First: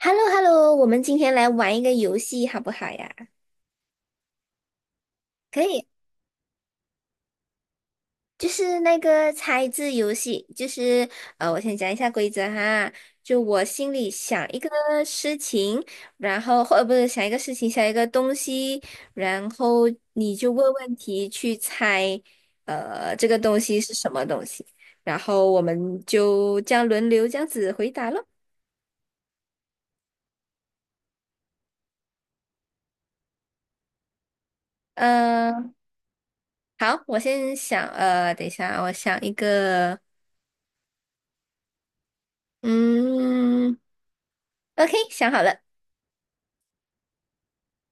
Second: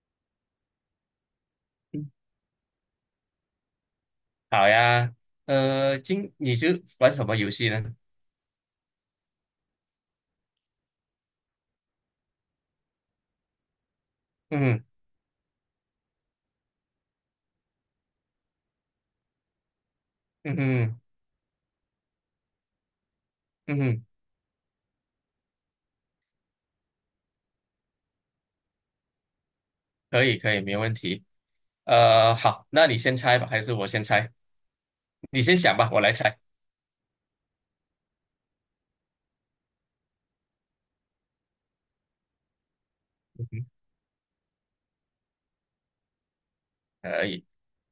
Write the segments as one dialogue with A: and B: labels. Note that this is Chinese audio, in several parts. A: h e l l o h e l l o 我们今天来玩一个游戏好不好呀？
B: 好呀，
A: 可以，
B: 今你就玩什么游戏呢？
A: 就是那个猜字游戏，就是我先讲一下规则哈。就我心里想一个
B: 嗯
A: 事情，然后不是想一个事情，想一个东西，然后你就
B: 嗯
A: 问问
B: 嗯，
A: 题去猜，这个东西
B: 嗯
A: 是
B: 哼，
A: 什么东西，然后我们就这样轮流这样子回答咯。
B: 可以可以，没问题。好，那你先猜吧，还是我先猜？你先
A: 呃，
B: 想吧，我来猜。
A: 好，我先想，等一下啊我想一个，嗯。OK，想好了，
B: 可以，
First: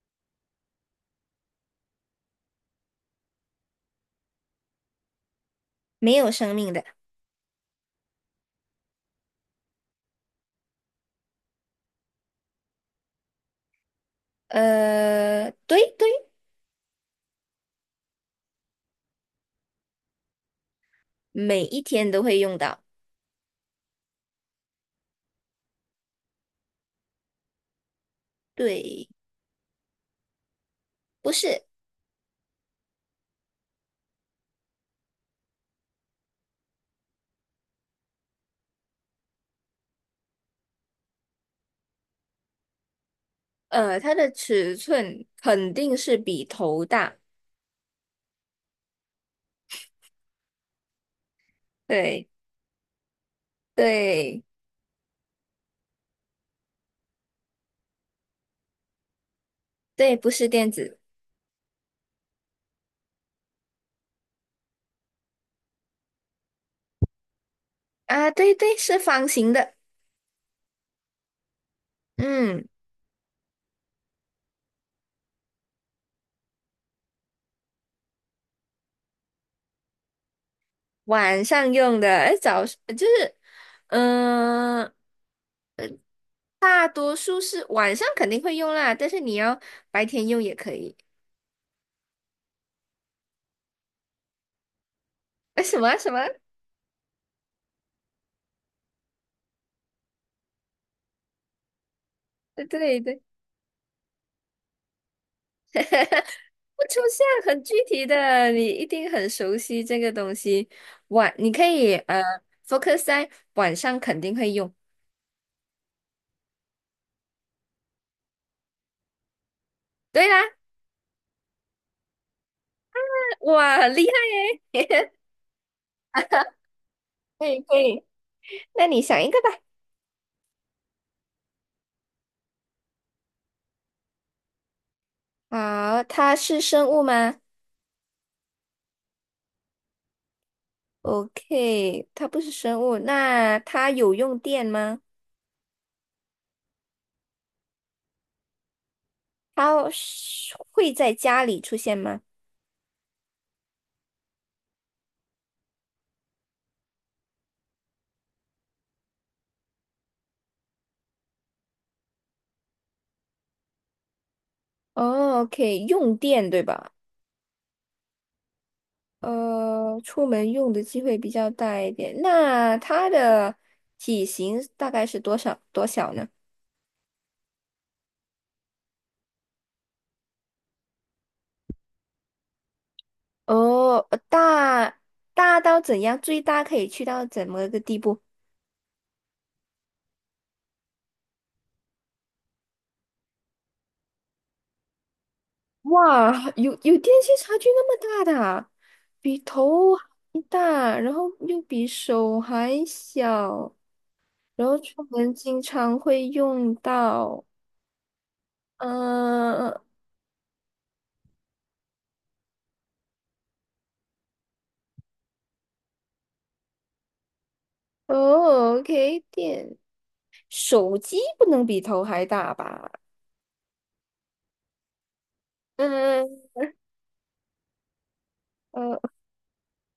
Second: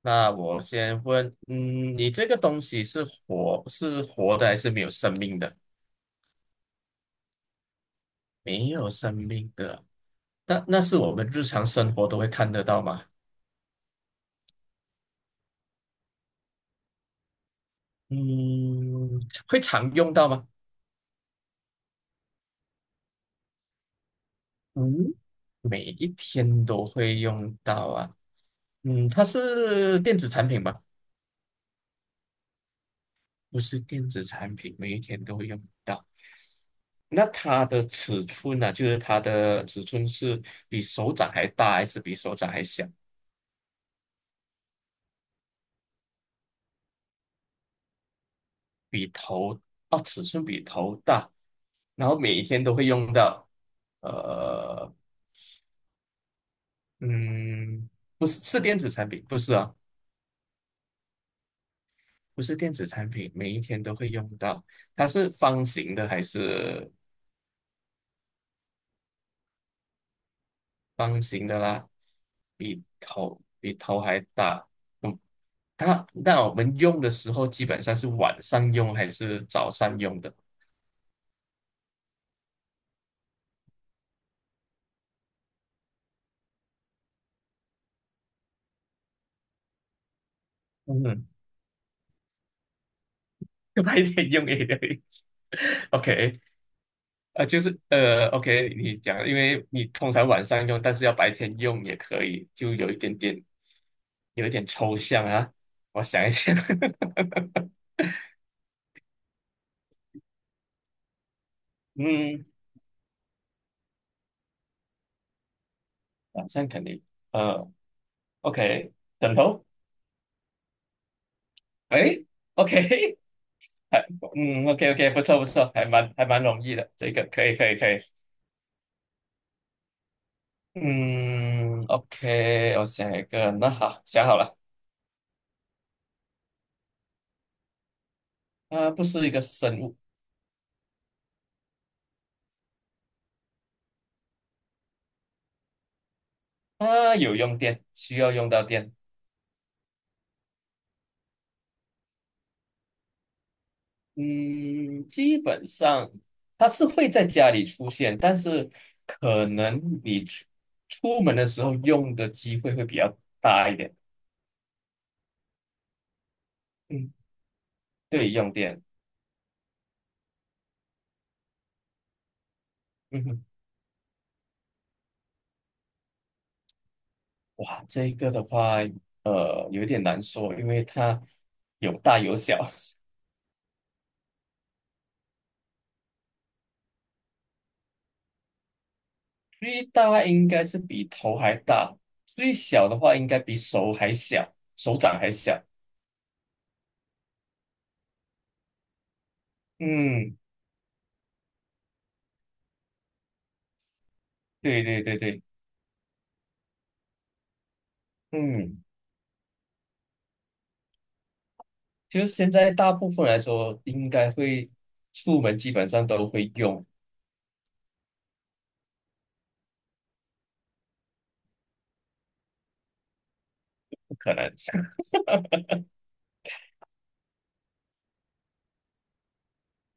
B: 那我先问，嗯，你这个东西是活的还是没有生命的？
A: 没有生命的。
B: 没有生命的，那是我们日常生活都会看得到吗？
A: 对对，
B: 嗯，会常用到吗？
A: 每一天都会用到。
B: 嗯。每一天都会用到啊。
A: 对，
B: 嗯，它是电子产品吧？
A: 不是，
B: 不是电子产品，每一天都会用到。那它的尺寸呢、就是它的尺寸是比手掌还大，还是比手掌还小？
A: 它的尺寸肯定是比头大。
B: 比头，哦，尺寸比头大，然后
A: 对
B: 每一天都会用到。
A: 对
B: 呃，嗯，不是，是电子产品，不是啊，
A: 对，不是电子
B: 不是电子产品，每一天都会用到。它是方形的还是？
A: 啊，对对，是方形的。
B: 方形的啦，
A: 嗯，
B: 比头还大。嗯，它那我们用的时候基本上是晚上用还是早上用的？
A: 晚上用的，哎，早就是，嗯、大多数是晚上肯定会用啦，但是你要白天用也可以。
B: 嗯，白天用也可以。
A: 哎，什么什么？
B: OK，OK，你讲，因为你通常晚上用，但是要白天用也可以，就有一
A: 对
B: 点
A: 对。
B: 点，有一点抽象啊。我想一想，
A: 不出现很具 体的，你一定很熟悉这个东西。你可以
B: 嗯，
A: focus 在晚上肯定会用。
B: 晚上肯定，呃，OK，枕头，
A: 对啦，
B: 哎，OK，
A: 哇，很
B: 还
A: 厉害
B: 嗯，OK OK，
A: 耶！
B: 不错不错，还蛮容易的，这个 可
A: 可
B: 以
A: 以
B: 可以
A: 可
B: 可以。
A: 以，那你想一个吧。
B: 嗯，OK，我想一个，那好，想好了，
A: 好，它是生物吗
B: 啊，不是一个生物，
A: ？OK，它不是生物。那它有用电吗？
B: 它有用电，需要用到电。
A: 它是会在家里出现吗？
B: 嗯，基本上它是会在家里出现，但是可能你出门的时候用的机会会比较大一点。
A: 哦，OK，用电对吧？
B: 嗯，对，用电。
A: 出门用的机会比较大一点。那它
B: 嗯哼，
A: 的体型大概是多少多小呢？
B: 哇，这个的话，呃，有点难说，因为它有大有小。
A: 哦，大到怎样？最大可以去到怎么个地步？
B: 最大应该是比头还大，最小的话应该比手还小，手掌还小。
A: 哇，有电器差距那么大的啊，比头还
B: 嗯，
A: 大，然后又比手还小，然后
B: 对对
A: 出
B: 对
A: 门
B: 对，
A: 经常会用到。
B: 嗯，
A: 嗯、
B: 就是现在大部分来说，应该会出门基本上都会用，
A: 哦，OK，手机不能比头还大吧？
B: 不可能。
A: 嗯呃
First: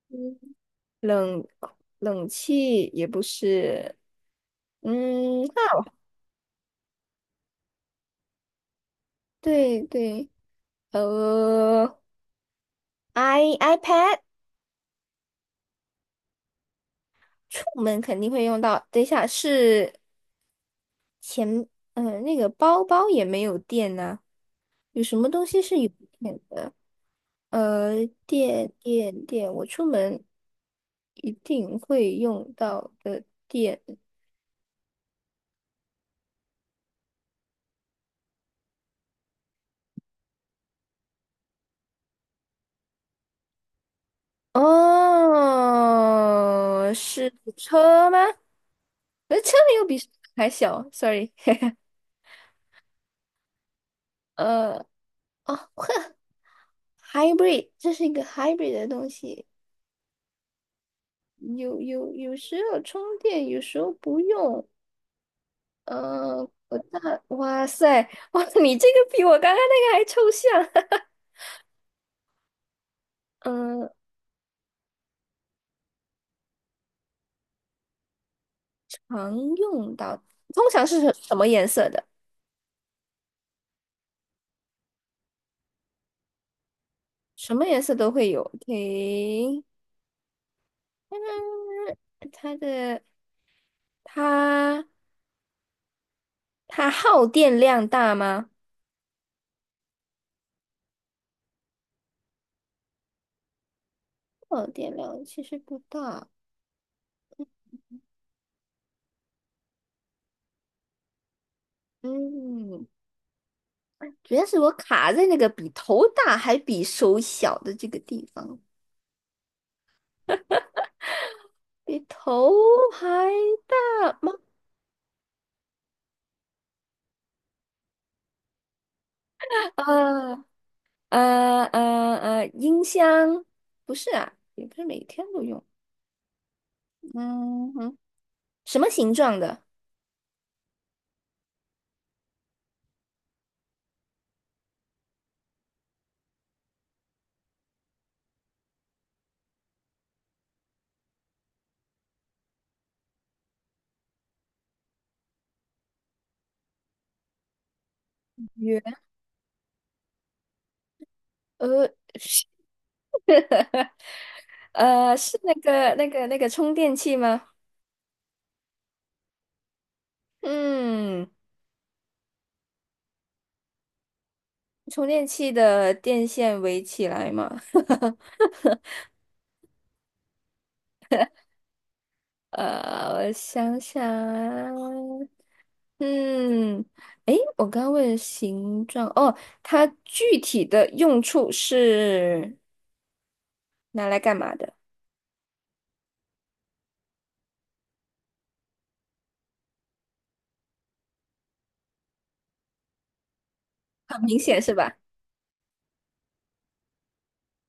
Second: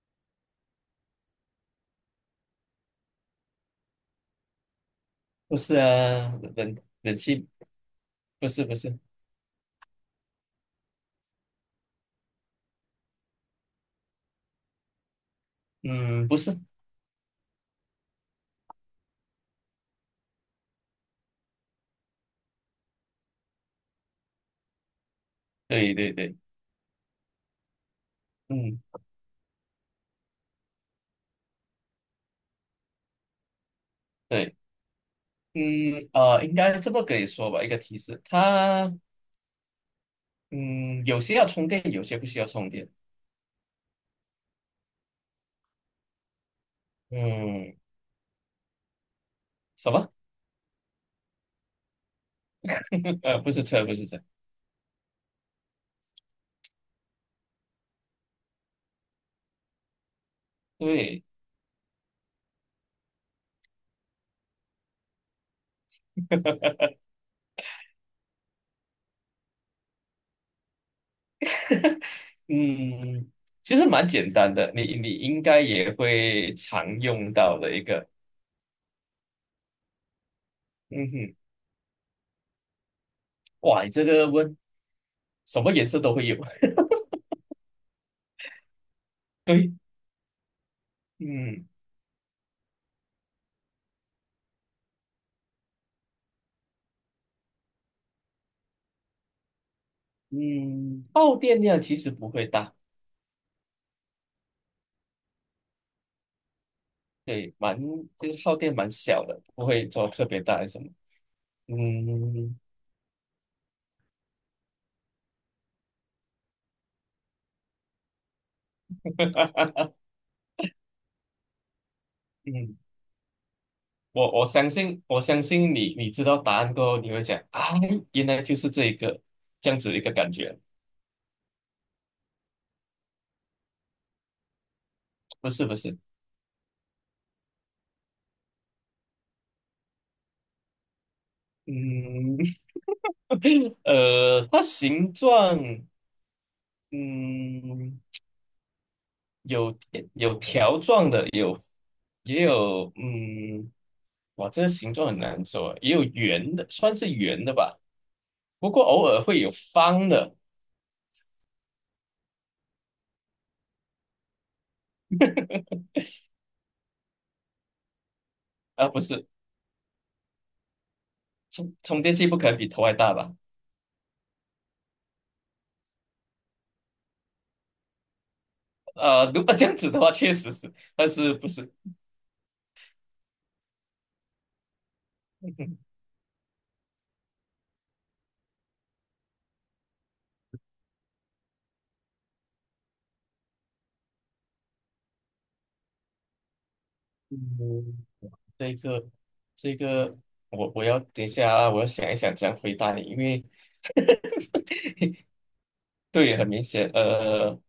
A: 嗯，冷冷气也不是，
B: 不是
A: 那
B: 啊，冷气不是不是，
A: 对对，呃，iPad
B: 嗯，不是，
A: 出门肯定会用到。等一下是钱，那个包包也没有电呢，有什么东西是有
B: 对对对，
A: 电的？电
B: 嗯
A: 电电，我出门一定会用到的电。
B: 对，应该这么跟你说吧，一个提示，它嗯有些要充电，有些不需要充电，
A: 哦，是
B: 嗯，
A: 车吗？那车没有
B: 什
A: 比
B: 么？
A: 还小，sorry。
B: 不是车，不是车。
A: 呃，哦，呵，hybrid，这是一个 hybrid 的东西，
B: 对，
A: 有时候充电，有时候不用。呃，我大，哇塞，哇，你这个比我刚刚那个还抽象。
B: 嗯，其实
A: 嗯、
B: 蛮简单的，你应该也会常用到的一个，
A: 常用到，通常是
B: 嗯
A: 什
B: 哼，
A: 什么颜色的？
B: 哇，你这个问什么颜色都会有，
A: 什么颜色都会有。OK，
B: 对，
A: 嗯，
B: 嗯
A: 它的它。它耗电量大吗？
B: 嗯，耗电量其实不会大，
A: 耗电量其实不大，
B: 对，蛮就是耗电蛮小的，不会做特别大还是什么，嗯
A: 嗯，主要是我卡在那个比头大还比手小的这个地方，比头
B: 嗯，
A: 还大吗？
B: 我相信你知道答案过后，你会讲啊，原来就是这一个这样子一个感
A: 呃
B: 觉，
A: 音箱不是啊，也不是每天都
B: 不
A: 用，
B: 是不是，
A: 嗯哼，什么形状的？
B: 嗯。它形状，嗯，有有条状的，有也有，嗯，哇，这个形状很难说啊，也有圆的，算是圆的吧。不
A: 圆，
B: 过偶尔会有方的，
A: 呃，是是那个充电器吗？
B: 啊，不是，
A: 嗯，
B: 充电器不可能比头还大吧？
A: 充电器的电线围起来吗？
B: 呃，如果这样子的话，确实是，但是不是？
A: 我想想啊，嗯，诶，我刚刚问了形状，哦，它具体的用处是拿来干嘛的？
B: 嗯，这个这个，我要等一下啊，我要想一想怎样回答你，因为
A: 很明显是吧？
B: 对，很明显，呃。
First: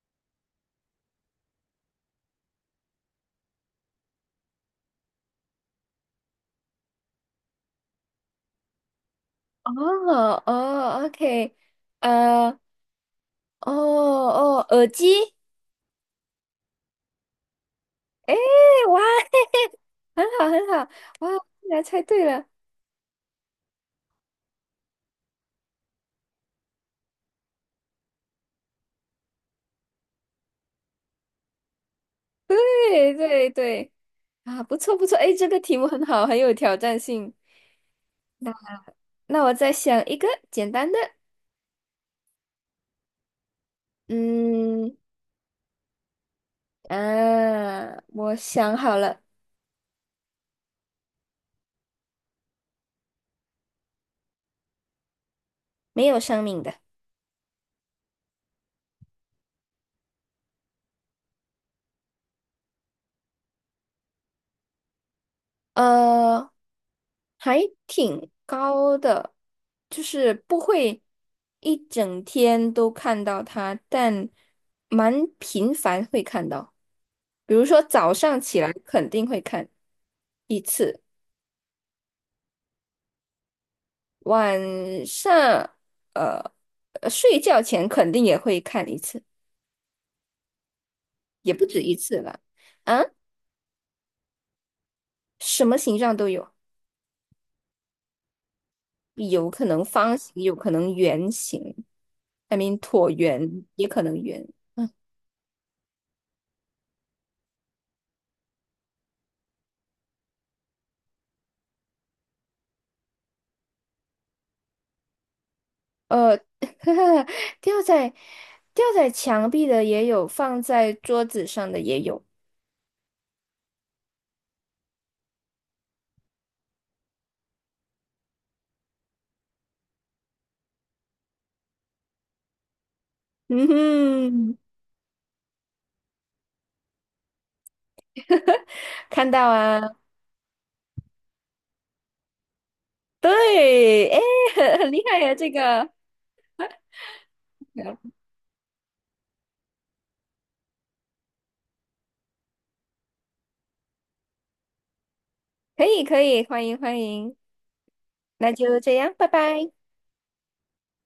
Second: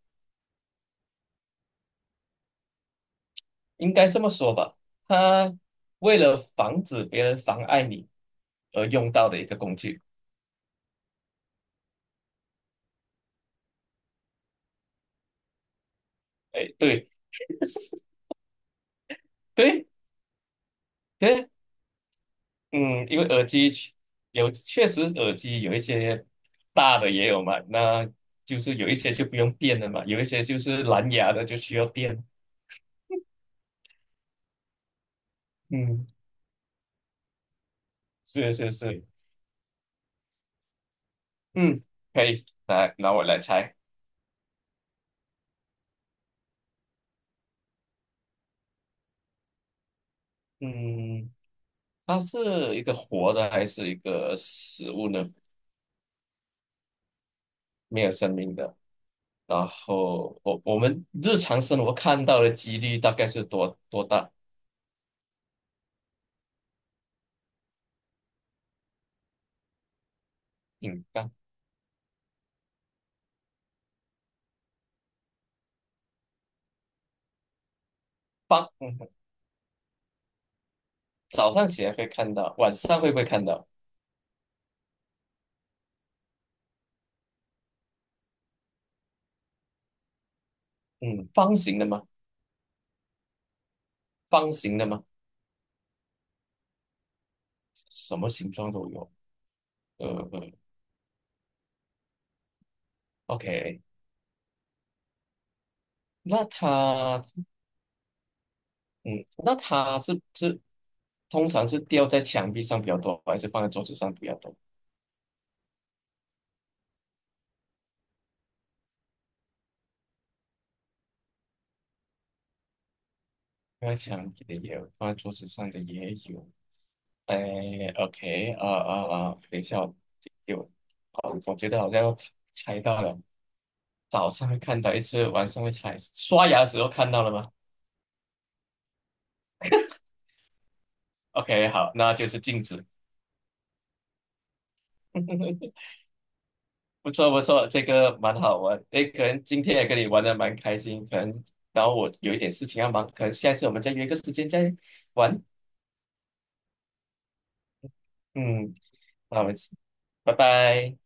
B: 应该这么说吧，它为了防止别人妨碍你而用到的一个工具。
A: 哦哦，OK，呃，哦哦，耳机，
B: 哎，对
A: 诶，哇，
B: 对
A: 很好很好，哇，
B: 对，
A: 竟然猜对了，
B: 嗯，因为耳机确有确实耳机有一些大的也有嘛，那就是有一些就不用电的嘛，有一些就是蓝牙的就需要电。
A: 对对对，啊，不错不错，诶，这个题目很
B: 嗯，
A: 好，很有挑战性。那
B: 是是是，
A: 那我再想一个简单的，
B: 嗯，可以，来，拿我来猜，
A: 嗯。啊，我想好了，
B: 嗯，它是一个活的还是一个死物呢？
A: 没有生命的，
B: 没有生命的。然后我们日常生活看到的几率大概是多多大？
A: 呃，还挺高的，就是不会
B: 嗯，刚
A: 一整天都看到它，但蛮频繁会看到。比如说早上起来
B: 嗯，
A: 肯定会看一次，
B: 早上起来会看到，晚上会不会看到？
A: 晚上呃睡觉前肯定也会看一次，
B: 嗯，
A: 也
B: 方
A: 不
B: 形
A: 止
B: 的
A: 一
B: 吗？
A: 次了。啊，
B: 方形的吗？
A: 什么形状都有。
B: 什么形状都有。
A: 有可能
B: 呃
A: 方形，
B: 呃
A: 有可能圆形，I mean 椭圆
B: ，OK，
A: 也可能圆。
B: 那它，嗯，那它是通常是吊在墙壁上比较多，还是放在桌子上比较多？
A: 呃，吊在吊在墙壁的也有，放在桌子上的也有。
B: 放在墙壁的也有，放在桌子上的也有。哎，OK，啊啊啊，等一下，有，哦，我觉得好像要猜到了，
A: 嗯
B: 早上
A: 哼，
B: 会看到一次，晚上会猜，刷牙的时候看到了吗
A: 看到啊，
B: ？OK，好，那就是镜子，
A: 对，哎，很厉害呀，
B: 不错不错，这个蛮好玩，哎，可能今天也跟你玩的蛮开心，可能，然后我有一点事情要忙，可能下一次我们再约个时间再玩，
A: 可以可以，欢迎欢迎，那
B: 嗯，
A: 就这样，拜
B: 那我们，
A: 拜。
B: 拜拜。